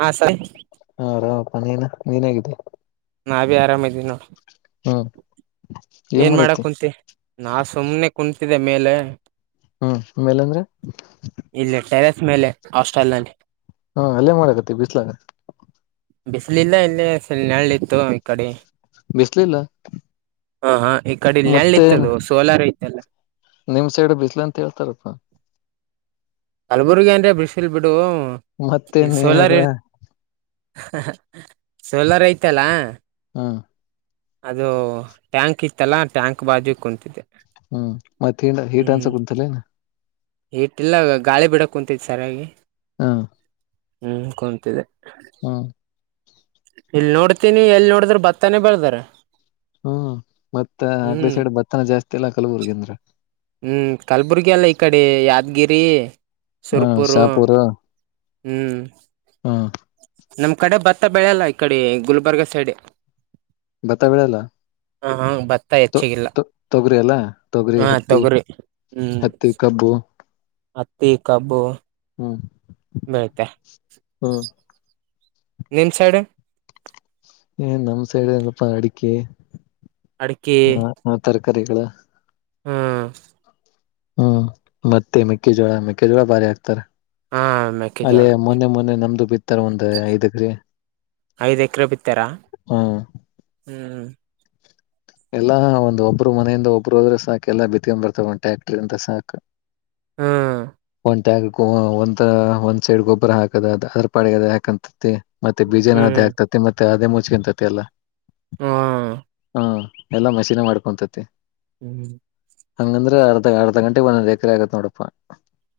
ಹಾ ಸರಿ. ಹಾ ಅರಾಮಪ್ಪ ನೀನ ನೀನ್ ಹೇಗಿದ್ದಿ. ನಾವ್ ಭಿ ಆರಾಮದೀವ್ ನೋಡ ಹ್ಮ್ ಏನ್ ಮಾಡಕುಂತಿ. ನಾ ಸುಮ್ನೆ ಕುಂತಿದೆ ಮೇಲೆ. ಹ್ಮ್ ಮೇಲೆ ಅಂದ್ರ. ಇಲ್ಲಿ ಟೆರೆಸ್ ಮೇಲೆ ಹಾಸ್ಟೆಲ್ ನಲ್ಲಿ. ಹಾ ಅಲ್ಲೇನ್ ಮಾಡಕತ್ತಿದಿ ಬಿಸ್ಲಾಗ. ಬಿಸ್ಲಿಲ್ಲ ಇಲ್ಲಿ ಫುಲ್ ನೆಳ್ಳ ಇತ್ತು ಈ ಕಡೆ. ಬಿಸ್ಲಿಲ್ಲ. ಅ ಹಾ ಈ ಕಡೆ ಇಲ್ ನೆಳ್ಳ ಮತ್ತೆ ಇತ್ತದು ಸೋಲಾರ ಇತ್ತಲ್ಲ. ನಿಮ್ ಸೈಡ್ ಬಿಸ್ಲ ಅಂತ ಹೇಳ್ತಾರಪ್ಪಾ. ಕಲಬುರ್ಗಿ ಅಂದ್ರೆ ಬಿಸಲ್ ಬಿಡು ಇಲ್ ಮತ್ತೇನ್ ಸೋಲಾರ್ ಹೇಳದ್ರ ಇರ್ ಹ ಹಾ ಸೋಲಾರ ಐತಲ್ಲಾ. ಹ್ಮ. ಅದು ಟ್ಯಾಂಕ್ ಇತ್ತಲ್ಲ ಟ್ಯಾಂಕ್ ಬಾಜು ಕುಂತಿದ್ದೆ. ಹ್ಮ್ ಮತ್ತ್ ಹಿಂಡ್ ಹೀಟ್ ಅನ್ಸಾಕುಂತಿಲ್ಲೇನ. ಹೀಟಿಲ್ಲ ಗಾಳಿ ಬಿಡಾಕುಂತೈತಿ ಸರಿಯಾಗಿ. ಹಾ. ಹ್ಮ್ ಕುಂತಿದೆ. ಹ್ಮ್. ಇಲ್ ನೋಡ್ತೀನಿ ಎಲ್ ನೋಡಿದ್ರ ಬತ್ತಾನೇ ಬೆಳ್ದಾರ. ಹ್ಮ್ ಮತ್ತ ಆಕ್ಡಿ ಹ್ಮ್ ಸೈಡ್ ಬತ್ತನ ಜಾಸ್ತಿ ಇಲ್ಲಾ ಕಲಬುರ್ಗ ಅಂದ್ರ. ಹ್ಮ್ ಕಲ್ಬುರ್ಗಿ ಅಲ್ಲ ಇಕಡೆ ಯಾದ್ಗಿರಿ. ಹ್ಮ ಶಾಪೂರ. ಹ್ಮ್. ಹಾ. ನಮ್ ಕಡೆ ಭತ್ತ ಬೆಳೆಲ್ಲ ಈ ಕಡೆ ಗುಲ್ಬರ್ಗ ಸೈಡ್. ಭತ್ತಾ ಬೆಳೆಲ್ಲ. ಉಹೂಂ ಭತ್ತ ಹೆಚ್ಚಗಿಲ್ಲ ತೊಗರಿ ಅಲ್ಲ ತೊಗರಿ ಹಾ ಹತ್ತಿ ತೊಗ್ರಿ ಹ್ಮ್. ಹತ್ತಿ ಕಬ್ಬು. ಹತ್ತಿ, ಕಬ್ಬು. ಹ್ಮ್. ಮಳ್ತೆ ಹ್ಮ. ನಿಮ್ ಸೈಡ್. ಏ ನಮ್ ಸೈಡ್ ಎನಪ್ಪ ಅಡಿಕೆ. ಅಡ್ಕೆ. ಹ್ಮ ತರ್ಕಾರಿಗಳ. ಹ್ಮ್. ಹ್ಮ್ ಮತ್ತೆ ಮೆಕ್ಕೆಜೋಳ, ಮೆಕ್ಕೆಜೋಳ ಭಾರಿ ಆಕ್ತಾರ. ಹಾ ಮೆಕ್ಕೆಜೋಳ ಅಲ್ಲೇ ಮೊನ್ನೆ ಮೊನ್ನೆ ನಮ್ದು ಬಿತ್ತಾರ ಒಂದು ಐದೆಕ್ರೆ. ಐದು ಎಕರೆ ಬಿತ್ತಾರಾ ಹ್ಮ್ ಹ್ಞ ಎಲ್ಲಾ ಒಂದ ಒಬ್ರು ಮನೆಯಿಂದ ಒಬ್ರುೋದ್ರರು ಸಾಕಕ್ ಎಲ್ಲ ಬಿತ್ಕೊಂಡ್ ಬರ್ತವ ಒಂದು ಟ್ರ್ಯಾಕ್ಟರ್ ಇಂದ ಸಾಕಕ್ ಹಾ ಒಂತ ಒಂದ್ ಸೈಡ್ ಗೊಬ್ಬರ ಹಾಕದ ಅ ಅದ್ರ ಪಾ ಅದ ಯಾಕಂತತಿ ಮತ್ತೆ ಬೀಜನ ಹ್ಮ್ ಅದೇ ಆಗ್ತೈತಿ ಮತ್ತೆ ಅದೇ ಮುಚ್ಕಂತತಿ ಎಲ್ಲಾ ಹಾ ಹ್ಮ ಎಲ್ಲಾ ಮಶೀನ್ ಮಾಡ್ಕೊಂತತಿ ಹ್ಮ್ ಹ್ಮ ಹಂಗಂದ್ರೆ ಅರ್ಧ ಅರ್ಧ ಗಂಟೆಗೆ ಒಂದರ ಎಕರೆ ಆಗತ್ ನೋಡಾ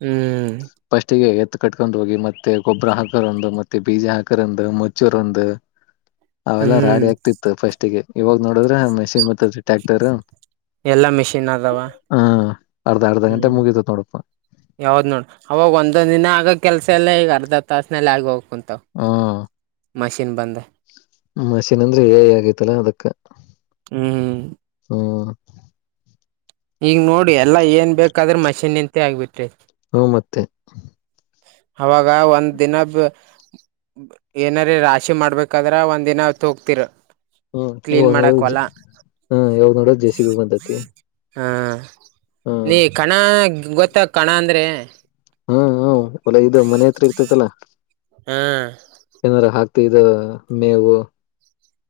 ಹ್ಮ್ ಫಸ್ಟ್ಗೆ ಎತ್ತು ಕಟ್ಕೊಂಡ್ ಹೋಗಿ ಮತ್ತೆ ಗೊಬ್ಬರ ಹಾಕರ ಒಂದು ಮತ್ತೆ ಬೀಜ ಹಾಕರ್ ಒಂದು ಮುಚ್ಚೂರ್ ಒಂದು ಅವೆಲ್ಲಾ ಹ್ಮ್ ರಾಡಿ ಆಗ್ತಿತ್ತು ಫಸ್ಟಿಗೆ ಇವಾಗ ನೋಡದ್ರೆ ಮೆಷಿನ್ ಬತ್ತದರಿ ಟ್ಯಾಕ್ಟರ್ ಹಾ ಎಲ್ಲಾ ಮಿಷಿನ್ ಅದಾವ ಅರ್ಧ ಅರ್ಧ ಗಂಟೆ ಹ್ಮ್ ಮುಗಿತ ನೋಡಪ್ಪ ಯಾವ್ದ್ ನೋಡು ಅವಾಗ ಒಂದೊಂದ ದಿನ ಆಗ ಕೆಲ್ಸ ಎಲ್ಲ ಈಗ ಅರ್ಧ ತಾಸನಲ್ಲಿ ಆಗಬೇಕ ಕುಂತ ಹ್ಮ ಮಷಿನ್ ಅಂದ್ರೆ ಹೇ ಆಗೈತಲ್ಲಾ ಅದಕ್ಕ ಹ್ಮ್್ಮ ಹ್ಮ ಈಗ ನೋಡಿ ಎಲ್ಲ ಏನ್ ಬೇಕಾದ್ರೆ ಮಷಿನ್ಂತೆ ಆಗ್ಬಿಟ್ರೆ ಹ್ಮ ಮತ್ತೆ ಅವಾಗ ಒಂದ್ ದಿನ ಏನಾರ ರಾಶಿ ಮಾಡ್ಬೇಕಾದ್ರ ಒಂದ್ ದಿನತ್ ಹೋಗತಿರ ಹ್ಮ್ ಇವಾಗ್ ನೋಡೋ ಹ್ಮ್ ಯಾವಾಗ್ ನೋಡೋ ಜೆ ಸಿ ಬಿ ಬಂದತಿ ಹಾ ನೀ ಕಣ ಗೊತ್ತ ಕಣ ಅಂದ್ರೆ ಹ್ಮ್ ಹ್ಮ ಒಲ ಇದು ಮನೆ ಹತ್ರ ಇರ್ತೇತಲ್ಲಾ ಹ್ಮ್ ಏನಾರ ಹಾಕ್ತಿ ಇದು ಮೇವು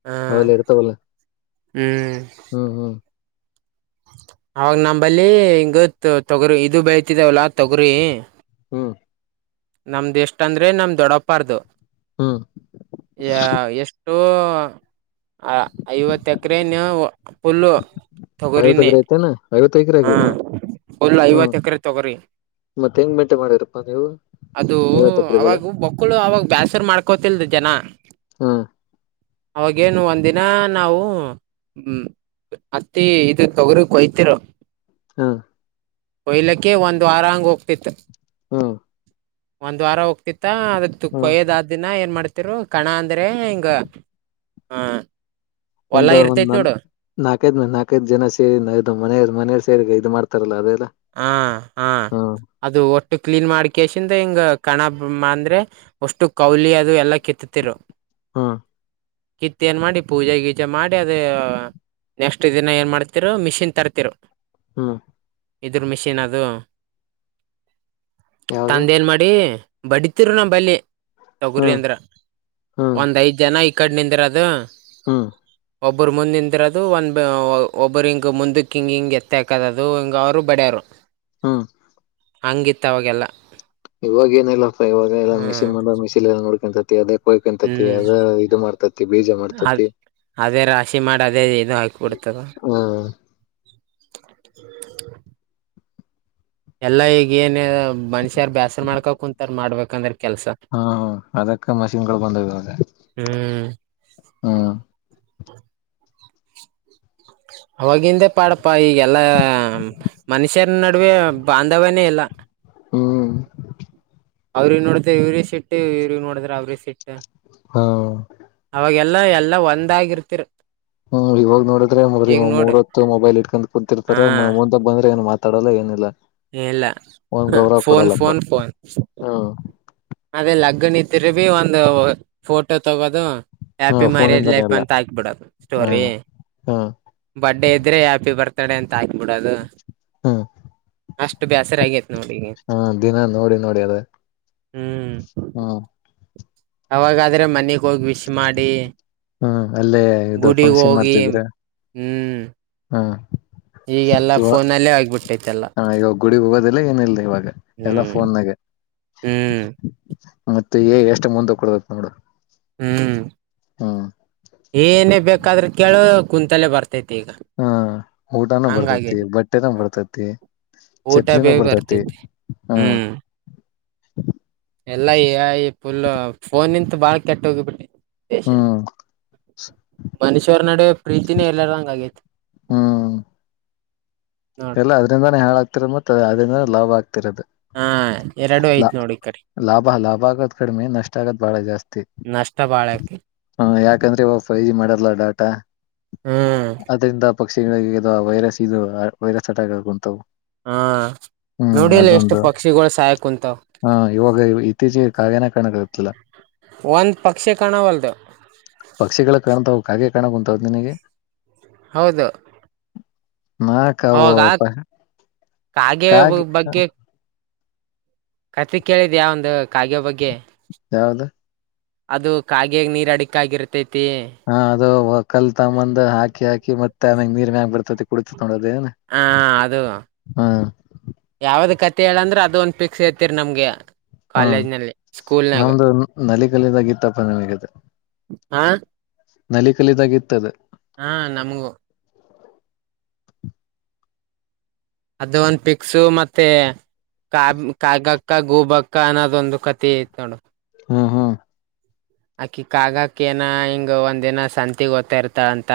ಹಾ ಅವೆಲ್ಲ ಇರ್ತಾವಲ್ಲ ಹ್ಮ್ ಹ್ಮ್ ಹ್ಮ್ ಅವಾಗ ನಮಂಬಲ್ಲಿ ಹಿಂಗ ತೊಗರಿ ಇದು ಬೆಳತಿದವಲ್ಲ ತೊಗರಿ ಹ್ಮ್ ನಮ್ದ್ ಎಷ್ಟ ಅಂದ್ರೆ ನಮ್ ದೊಡ್ಡಪ್ಪಾರದುು ಹ್ಮ ಯ ಎಷ್ಟು ಅ ಐವತ್ತ ಎಕರೆ ನೀ ಪುಲ್ಲ ಐವತ್ತುಕ್ರ ಐತೆತನಾ ಐವತ್ತುೈಕ್ರ ಹಾಕಿದ್ರ ಒಲ್ಲಾ ಐವತ್ ಎಕರೆ ತೊಗ್ರಿ ಮತ್ತತ್ ಹೆಂಗ್ ಮೆಂಟೆ ಮಾಡಿರಪ್ಪಾ ನೀವು ಅದು ಐವತ್ತ ಎಕರೆ ಹೊಲ ಅವಾಗ ಮಕ್ಕಳು ಅವಾಗ ಬೇಾಸರ್ ಮಾಡ್ಕೋತಿಲ್ದ ಜನ ಹಾ ಅವಾಗೇನು ಒಂದಿನ ನಾವು ಹ್ಮ ಹತ್ತಿ ಇ ತೊಗರಿ ಕೊಯ್ತಿೀರ ಹ್ಮ ಕೊಯ್ಲಕ್ಕೆ ಒಂದ್ ವಾರಾಂಗ್ ಹೋಗ್ತಿತ್ತು. ಹಾ ಒಂದ್ ವಾರ ಹೋಗ್ತಿತ್ತ ಅದ ಹ್ಮ್ ಕೊಯ್ಯದಾದ ದಿನ ಏನ್ ಮಾಡ್ತಿ ರು ಕಣ ಅಂದ್ರೆ ಹಿಂಗ ಹ. ಮುಂದಾಗಂದ ನಾಕೈದ್ ಮ ನಲ್ಕೈದ ಜನ ಸೇರಿದು ಮೆಯ ಮನೆಯರ್ ಸೇರಿಗ ಇದ್ ಮಾಡ್ತಾರಲ್ಲ ಅದೆಲ್ಲ ಹ ಹಾ ಹ್ಮ್ ಅದು ಒಟ್ಟು ಕ್ಲೀನ್ ಮಾಡಕಸಿಂದ ಹಿಂಗ ಕಣ ಅಂದ್ರೆ ವಷ್ಟು ಕೌಲಿ ಅದು ಎಲ್ಲಾ ಕೆತ್ತತಿರು. ಹಾ ಕಿತ್ತೆನ್ ಮಾಡಿ ಪೂಜೆ ಗಿಜೆ ಮಾಡ್ ಅದ. ನೆಕ್ಸ್ಟ್ ದಿನ ಏನ್ ಮಾಡ್ತಿರು ಮಿಷಿನ್ ತರ್ತಿರು. ಹ್ಮ ಇದ್ರು ಮಿಷಿನ್ ಅದು ಯಾವ್ದು ತಂದೇನ್ ಮಾಡಿ. ಬಡಿತಿರು ನಮ್ ಬಲ್ಲಿ ತೊಗರಿ ಹ್ಮ್ ಅಂದ್ರ ಹ್ಮ್ ಒಂದ್ ಐದ್ ಜನ ಈ ಕಡೆ ನಿಂದ್ರದು. ಹಾ ಒಬ್ಬರು ಮುಂದೆ ನಿಂದಿರೋದು ಒಂದು ಒಬ್ಬರು ಹಿಂಗ ಮುಂದಕ್ಕೆ ಹಿಂ ಹಿಂಗೆ ಎತ್ತ ಹಾಕದ ಅದು ಹಿಂಗ ಅವರು. ಬಡ್ಯರು. ಹ್ಮ ಹಂಗಿತ್ತು ಅವಾಗೆಲ್ಲ. ಇವಾಗ ಏನಿಲ್ಲಪ್ಪಾ ಇವಾಗ ಎಲ್ಲ ಹ್ಮ್ ಮಷೀನ್ ಬಂದ ಮೆಷಿನ್ ಎಲ್ಲ ನೋಡ್ಕೊಂತತಿ ಅದೇ. ಕೊಯ್ಕತೇತಿ ಹ್ಮ್ ಅದೆ ಇದು ಮಾಡ್ತತಿ ಬೀಜ ಅದ್ ಮಾಡ್ತತಿ. ಅದೇ ರಾಶಿ ಮಾಡಿ ಅದೇ ಇದು ಹಾಕಿಬಿಡ್ತದ. ಹ್ಮ ಎಲ್ಲಾ ಈಗ ಏನ್ ಮನುಷ್ಯಾರ ಬೇಸ್ರ ಮಾಡ್ಕಾ ಕುಂತಾರ ಮಾಡ್ಬೇಕಂದ್ರ ಕೆಲ್ಸ. ಹಾ ಹ ಅದಕ್ಕ ಮಷಿನ್ಗಳು ಬಂದವ್ ಇವಾಗ. ಹ್ಮ್ ಹ ಅವಗಿಂದೆ ಪಾಡಪ್ಪ ಈಗೆಲ್ಲಾ. ಮನುಷ್ಯರ ನಡುವೆ ಬಾಂಧವನೇ ಇಲ್ಲ. ಹ್ಮ್ ಅವ್ರಿಗ್ ನೋಡತ ಇವ್ರ ಸಿಟ್ಟು ಇವ್ರ ನೋಡ್ರ ಅವ್ರ ಸಿಟ್ ಹಾ ಅವಾಗೆಲ್ಲಾ ಎಲ್ಲಾ ಒಂದಾಗಿರ್ತಿರಿ. ಹ್ಮ್ ಇವಾಗ ನೋಡಿದ್ರೆ ಬರಿ ಮೂರ ನೋಡು ಹೊತ್ತು ಮೊಬೈಲ್ ಇಟ್ಕೊಂಡ್ ಹಾ ಕುಂತಿರ್ತಾರೆ. ಬಂದ್ರೆ ಏನು ಮಾತಾಡಲ್ಲ ಏನಿಲ್ಲ. ಇಲ್ಲ ಫೋನ್ ಫೋನ್ ಫೋನ್. ಹಾ ಅದೇ ಲಗ್ಗನ್ ಇದರು ಬಿ ಒಂದು ಫೋಟೋ ತಗೋದು. ಹ್ಯಾಪಿ ಹ ಮ್ಯಾರೀಡ್ ಫೋನಿಂದಾನೇ ಲೈಫ್ ಎಲ್ಲ ಅಂತ ಆಕ್ಬಿಡದು ಸ್ಟೋರಿ. ಹ್ಮ್ ಹ್ಮ್ ಬರ್ಡೇ ಇದ್ರೆ ಹ್ಯಾಪಿ ಬರ್ತ್ಡೇ ಅಂತ ಹಾಕ್ಬಿಡದು. ಹ್ಮ್ ಅಷ್ಟು ಬೇಸರ ಅಗೆತಿ ನೋಡಿ ಈಗ. ಹಾ ದಿನಾ ನೋಡಿ ನೋಡಿ ಅದೇ. ಹ್ಮ್ ಹ ಅವಾಗಾದ್ರೆ ಮನೆಗ ಹೋಗಿ ವಿಶ್ ಮಾಡಿ ಹ್ಮ್ ಅಲ್ಲೇ ಇದು ಗುಡಿಗೆ ಫಂಕ್ಷನ್ ಹೋಗಿ. ಹ್ಮ್ ಹಾ ಈಗೆಲ್ಲಾ ಹ ಫೋನಲ್ಲೇ ಆಗ್ಬಿಟ್ಟೈತೆಲ್ಲ ಹ ಈಗ ಗುಡಿಗ್ ಹೋಗೋದಿಲ್ಲ ಏನಿಲ್ಲದೆ ಇವಾಗ ಎಲ್ಲ ಹ್ಮ್ ಫೋನ್ಗ. ಹ್ಮ್ ಮತ್ತೆ ಏ ಎಷ್ಟು ಮುಂದ ಕೊಡುದತ್ ನೋಡು ಹ್ಮ್ ಹ್ಮ್ ಏನೇ ಬೇಕಾದ್ರೂ ಕೇಳೋ ಕುಂತಲ್ಲೇ ಬರ್ತೈತಿ ಈಗ ಹ್ಮ ಊಟಾನ ಹಂಗಾಗಿ ಬರ್ತತಿ ಬಟ್ಟೆನ ಬರ್ತತಿ ಊಟ ಬೇ ಚಪ್ಲಿನ ಬರ್ತೈತಿ ಹ್ಮ್ ಎಲ್ಲ ಈ ಈ ಫುಲ್ ಫೋನ್ಂತ ಬಾಳ ಕೆಟ್ಟ ಹೋಗಿಬಿಟ್ಟೆ ಹ್ಮ್ ಮನುಷ್ಯರ ನಡುವ ಪ್ರೀತಿನೇ ಎಲ್ಲರ ಹಂಗ ಆಗೇತಿ ಹ್ಮ್ ನೋಡ ಎಲ್ಲ ಅದ್ರಿಂದಾನೇ ಹ ಹೇಳಳ ಆಗ್ತಿರದು ಮತ್ತ ಅದ್ರಿಂದ ಲಾ್ ಆಗ್ತಿರೋದು ಹಾ ಎರಡು ಐತ್ ನೋಡಿ ಕರಿ ಬಾಳ ಲಾಭ ಆಗೋದು ಕಡಿಮೆ ನಷ್ಟ ಆಗೋತ್ ಬಾಳ ಜಾಸ್ತಿ ನಷ್ಟ ಬಾಳಕ್ಕೆೆ ಹಾ ಯಾಕಂದ್ರೆ ಇ ಫೈ ಜಿ ಮಾಡಲ್ಲ ಡಾಟಾ ಹ್ಮ್ ಅದ್ರಿಂದ ಪಕ್ಷಿಗಳಿಗೆದು ಆ ವೈರಸ್ ಇದು ವೈರಸ್ ಅಟ್ಯಾಕ್ ಆಗ ಉಂಂತವು ಹಾ ನೋಡಿಲ್ಲ ಎಷ್ಟು ಪಕ್ಷಿಗಳು ಸಾಯಕ ಕುಂಂತಾವ ಹಾ ಇವಾಗ ಇತ್ತೀಚೆಗೆ ಕಾಗನ ಕಾಣಕ್ಕಾಗತ್ತಲ್ಲ ಒಂದು ಪಕ್ಷಿ ಕಾಣವಲ್ಲದು ಪಕ್ಷಿಗಳ ಕಾಣ್ತಾವ ಕಾಗೆ ಕಾಣ ಉಂಂತ್ ನಿನಗೆ ಹೌದು ನಕಾವ ಅವಾಗ ಕಾಗೆ ಬಗ್ಗೆ ಕತೆ ಕೇಳಿದ ಯ ಒಂದು ಕಾಗ್ಯ ಬಗ್ಗೆ ಯಾವ್ದ ಅದು ಕಾಗಾಗ ನೀರ್ ಅಡಿಿಕ ಆಗರ್ತೈತಿ ಹಾ ಅದು ಕಲ್ತಮ್ಮಂದ್ ಹಾಕಿ ಹಾಕಿ ಮತ್ತೆ ಆಮ್ಯಾಗ ನೀರ್ ಮ್ಯಾಗ ಬರ್ತತಿ ಕುಡಿತ ತೊೋದೇ ಹಾ ಅದು ಯಾವ್ದ ಕತೆೆ ಹೇಳಂದ್ರೆ ಅದ ಒಂದ ಫಿಕ್ಸ್ ೇತಿೀರಿ ನಮ್ಗೆ ಹ್ಮ ಕಾಲೇಜ್ನಲ್ಲಿ ಸ್ಕೂಲ್ನಾಗ ನಮ್ದ ನಲಿಗಲಿದಾಗತ್ತಪ್ಪ ನಿಮಗತೆ ಹಾ ನಲಿ ಕಲಿದಾಗ ಇತ್ತದೆ ಹಾ ನಮಗೂ ಅದು ಒಂದು ಪಿಕ್ಸು ಮತ್ತೆ ಕಾ ಕಾಗಕ್ಕ ಗೂಬಕ್ಕ ಅನ್ನೋದೊಂದು ಕಥೆ ಐ ನೋಡು ಹಾ ಹಾ ಅಕಿ ಕ ಆಾಗಕ್ಕ ಏನ ಹಿಂಗ ಒಂದಿನ ಸಂತಗ್ ಓದತಾ ಇರ್ತಾಳಂತ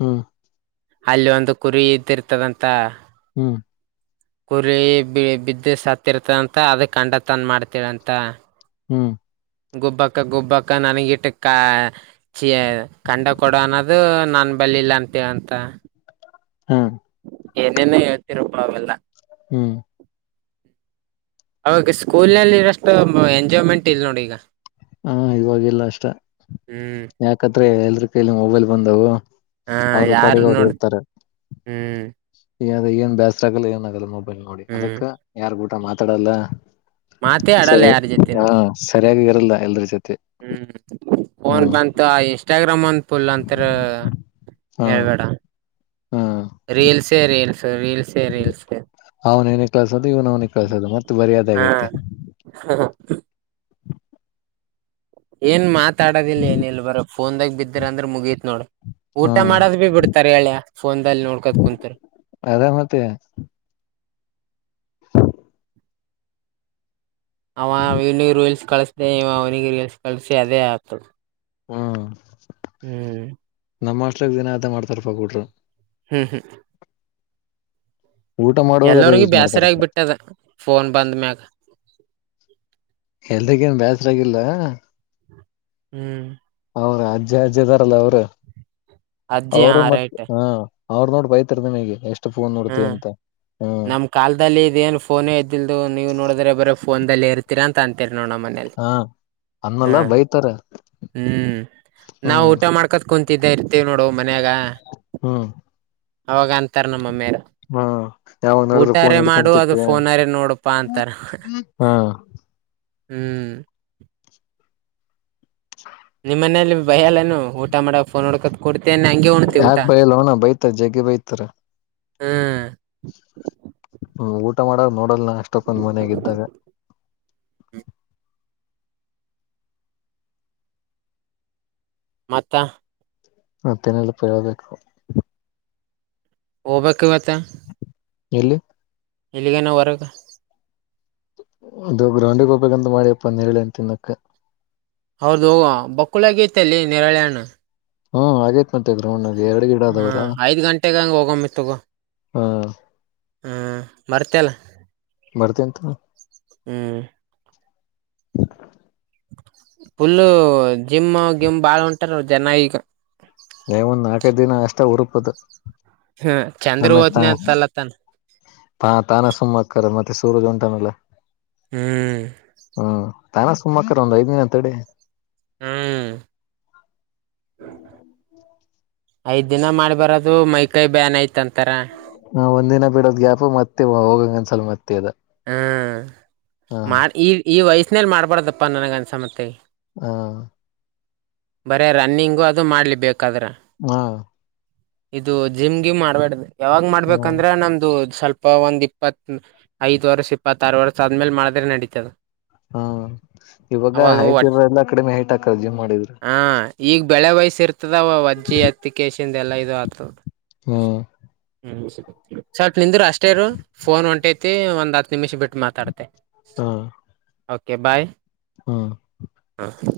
ಹ್ಮ್ ಅಲ್ಲಿ ಒಂದು ಕುರಿ ಇದ್ದಿರ್ತದಂತ ಹ್ಮ್ ಕುರಿ ಬಿ ಬಿದ್ದು ಸತ್ತರ್ತಂತ ಅದ ಕಂಡ ತಂದ ಮಾಡ್ತರಂತ ಹ್ಮ್ ಗೊಬ್ಬಕ್ಕ ಗೊಬ್ಬಕ್ಕ ನನಗಿಟ್ಟ ಕ ಸಿ ಕಂಡ ಕೊಡ ಅನ್ನೋದು ನನ್ ಬಲಿಲ್ಲ ಅಂತೀವ ಅಂತ ಹಾ ಏನೇನ ಹೇಳ್ತಿೀರಪ್ಪ ಅವೆಲ್ಲ ಹ್ಮ್ ಅವಾಗ ಸ್ಕೂಲ್ ನಲ್ಲಿರಷ್ಟು ಎಂಜಾಯ್ಮೆಂಟ್ ಇಲ್ ನೋಡಿ ಈಗ ಹಾ ಇವವಾಗಿಲ್ಲ ಅಷ್ಟ ಹ್ಮ್ ಯಾಕತ್ರೆ ಎಲ್ರಿ ಕೈಲ್ಲಿ ಮೊಬೈಲ್ ಬಂದವು ಹಾ ಅವ್ರು ಯಾರು ಪಡೆಗ ಅವ್ರು ನೋಡ ಹೇಳ್ತಾರೆ ಹ್ಮ್ ಈದ ಏನ್ ಬ್ಯಾಸ್ರ ಆಗಲ್ಲ ಏನ್ ಆಗಲ್ಲ ಮೊಬೈಲ್ ನೋಡಿ ಹ್ಮ್ ಅದಕ್ಕ ಯಾರ್ ಊಟ ಮಾತಾಡಲ್ಲ ಮಾತೇ ಆಡಲ್ಲ ಸರಿ ಯಾರ ಹಾ ಜೊತೆನು ಸರಿಯಾಗಿ ಇರಲ್ಲ ಎಲ್ರ ಜೊತೆ ಹ್ಮ್ ಹ್ಮ ಫೋನ್ ಬಂತ ಇನ್ಸ್ಟಾಗ್ರಾಮ್ ಅಂದ ಪಫುಲ್ ಅಂತರ ಹಾ ಹೇಳ್ಬೇಡ ಹಾ ರೀಲ್ಸ ರೀಲ್ಸ್ ರೀಲ್ಸ ರೀಲ್ಸ್ ಅವ್ನೇಏನ ಕಳಸೋದು ಇವ್ ಅವನಿಗೆ ಕಳ್ಸೋದು ಮತ್ತೆ ಬರ್ಯಾದಾಗೈತೆ ಹಾ ಹಾ ಏನ್ ಮಾತಾಡೋದಿಲ್ಲ ಏನ ಇಲ್ ಬರ ಫನ್ದಾಗ ಬಿದ್ದ್ರ ಅಂದ್ರ ಮುಗಿಯತ್ ನೋಡ ಊಟ ಹ್ಮ್ ಮಾಡೋದ್ ಭ ಬಿಡ್ತಾರೆ ಹೇಳ ಫೋನ್ಲ್ಲಿ ನೋಡ್ಕೋತ್ ಕುಂತ್ರು ಅದ ಮತ್ತೆ ಅವ ಇವನಿಗೆ ರೀಲ್ಸ್ ಕಳಿಸ್ದೆ ಇ ಅವನಿಗೆ ರೀಲ್ಸ್ ಕಳಿಸಿ ಅದೇ ಆಗ್ತಳು ಹ್ಮ ಹ್ಮ್ ನಮ್ಮ ಅಷ್ಟ್ರಿಗೆ ದಿನನ ಅದ ಮಾಡ್ತಾರರ್ಪ್ಪಗಿಟ್ರು ಹ್ಮ್ ಹ್ಮ್ ಊಟ ಮಾಡುವಾಗ ಅದೇ ಎಲ್ಲರಿಗ ಯೂಸ್ ಬೇಸರ ಆಗ ಮಾಡ್ತಾರಪ್ಪ ಬಿಟ್ಟದ ಫೋನ್ ಬಂದ ಮ್ಯಾಗ ಎಲ್ದಗೇಏನ್ ಬೇಸರಾಗಿಲ್ಲ ಹ್ಮ್ ಅವ್ರ ಅಜ್ಜೆ ಅಜ್ಜದಾರಲ್ಲ ಅವರು ಅಜ್ಜಿ ಹಾ ಅವರು ಮತ್ತ ರೈಟ್ ಹಾ ಅವ್ರು ನೋಡ್ ಬೈತರ್ ನಿಮಗೆ ಎಷ್ಟು ಫೋನ್ ನೋಡ್ತಿ ಹ್ಮ್ ಅಂತ ಹ್ಮ ನಮ್ ಕಾಲದಲ್ಲಿ ಇದ ಏನ್ ಫೋನೇ ಇದ್ದಲ್ದು ನೀವು ನೋಡಿದ್ರೆ ಬರ ಫೋನ್ಲ್ಲಿ ಇರ್ ಸ್ಥಿರಂತ ಅಂತೀರ್ ನೋ ನಮ್ಮ ಮನೇಲಿ ಹಾ ಅನ್ನಲ್ಲಾ ಬೈತಾರೆ ಹ್ಮ್ ನಾವವು ಊಟ ಮಾಡ್ಕತ್ ಕುಂತಿದ್ದ ಇರ್ತಿೀವಿ ನೋಡು ಮನ್ಯಾಗ ಹ್ಮ್ ಅವಾಗ ಅಂತಾರ ನಮ್ಮ ಮೇಲೆ ಹಾ ಯಾವ ನೋಡಿದ್ರೆ ಫೋನ್ ಅದು ಹಿಡ್ಕಂತತ್ತು ಫೋನರೆ ನೋಡಪಾ ಅಂತಾರ ಹಾ ಹ್ಮ್ ಹ ನಿಮ್ಮ ಮನಲಿ ಭಯ ಅಲ್ಲೇನು ಊಟ ಮಾಡಕ ಫೋನ್ ನೋಡ್ಕತ್ ಕೊಡ್ತೇನೆ ಹಂಗಗೆ ಉಣತಿೀ ಊಟ ಯಾಕ್ ಬೈಯಲ್ಲೋಣ ಬೈತಾರ ಜಗ್ಗಿ ಬೈತಾರ ಹ್ಮ್ ಹ್ಮ್ ಊಟ ಮಾಡಾರ ನೋಡಲ್ಲ ನ ಅಷ್ಟೊಕ್ಕೊಂದ್ ಮನ್ಯಾಗ ಇದ್ದಾಗ ಹ ಮತ್ತ ಮತ್ತೆನೆಲ್ಲ ಪರೋಬೇಕು ಓಬೆಕ್ ಮತ್ತ ಎಲ್ಲಿ ಎಲ್ಲಿಗಿನ ವರಗ ಇದು ಗ್ರೌಂಡಿಗೆ ಹೋಗ್ಬೇಕ ಅಂತ ಮಾಡಿ ಅಪ್ಪ ಅಂದ ಹೇಳಿ ಅಂತ ತಿನ್ನಕ್ಕೆ ಹೌದದು ಹ ಬಕ್ಕುಳ ಗೈತ ಅಲ್ಲಿ ನೆರಾಳೆಣ್ಣ ಹ್ಮ್ ಹಾಗೇತ್ ಮತ್ತ ಗ್ರೌಣ್ಣಿ ಎರಡು ಗಿಡ ಆದದವರ ಹ್ಮ್ ಐದ್ ಗಂಟೆಗ ಹಂಗ ಹೋಗಮ್ಮಿ ಹಾ ಹ್ಞ ಮರ್ತಲ್ಲ ಬರ್ತಂತ ಹ್ಮ್ ಹ ಫುಲ್ಲ ಜಿಮ್ ಗಿಮ್ ಬಾಳ ಉಂಟಾರ ಜನ ಈಗ ನ ಒಂದ್ ನಾಲ್ಕೈ ದಿನ ಅಷ್ಟ ಉರುಪದು. ಹ್ಮ್ ಚಂದ್ರು ಹೊದ್ನ ಅಂತಲತಾನ ಹಾ ತಾನೇ ಸುಮ್ಮ್ ಆಕ್ಕಾರೆ ಮತ್ತೆ ಸೂರಜ್ ಉಂಟಾನಲ್ಲ ಹ್ಮ್ ಹ್ಮ್ ತಾನ ಸುಮ್ಮಾಕ್ಕ ಒಂದ್ ಐದ ದಿನ ತಡೆ ಹ್ಮ್ [unintelligible] ಐದ್ ದಿನ ಮಾಡಿ ಬರೋದು. ಮೈ ಕೈ ಬ್ಯಾನ್ ಐತ್ ಅಂತಾರ ಹ ಒಂದ್ನ ಬಿಡೋದ್ ಗ್ಯಾಪ್ ಮತ್ತೆ ಹೋಗಂಗಂದಸಲ್ ಮತ್ತೆ ಅದ ಹಾಞ ಹ ಮಾಡಿ ಈ ಈ ವಯಸ್ಸಿನಲ್ಲಿ ಮಾಡಬಾರ್ದಪ್ಪ ನನಗೆ ಅಂದುಸಮ್ಮಟ್ಟಿಗೀ ಹಾ ಬರೇ ರನ್ನಿಂಗು ಅದು ಮಾಡ್ಲಿಬೇಕಾದ್ರೆ. ಹಾ ಇದು ಜಿಮ್ಗೆ ಮಾಡ್ಬೇಡ್ದ ಯಾವಾಗ್ ಹ್ಮ್ ಮಾಡ್ಬೇಕಂದ್ರೆ ನಮ್ದು ಸ್ವಲ್ಪ ಇಪ್ಪ ಒಂದ್ ಇಪ್ಪತ್ ಐದ ವರ್ಷ ಇಪ್ಪತ್ತ ಆಾರು ವರ್ಷ ಆದ್ಮೇಲೆ ಮಾಡಿದ್ರೆ ನಡೀತದ ಹ್ಮ ಇವಾಗ ಅವಾಗ ಐತ ಹೊಟ್ಟಿ ಇರ ಎಲ್ಲಾ ಕಡಿಮೆ ಐಟ್ ಹಾಕಲ್ಲ ಜಿಮ್ ಮಾಡಿದ್ರರು ಹಾ ಈಗ ಬೆಳೆ ವಯಸ್ಸ ಇರ್ತದವ ಅಜ್ಜಿ ಅತ್ತಿಕೇಶನ್ ಎಲ್ಲ ಇದು ಆಗ್ತದದೆ ಹ್ಮ್ ಹ್ಮ್ಸ ಸ್ವಲ್ಪ ನಿಂದರು ಅಷ್ಟೇರು ಫೋನ್ ಒಂಟೈತಿ ಒಂದ್ ಹತ್ ನಿಮಿಷ ಬಿಟ್ಟ ಮಾತಾಡ್ತೆ ಹಾ ಓಕೆ ಬಾಯ್ ಹಾ ಹಾಂ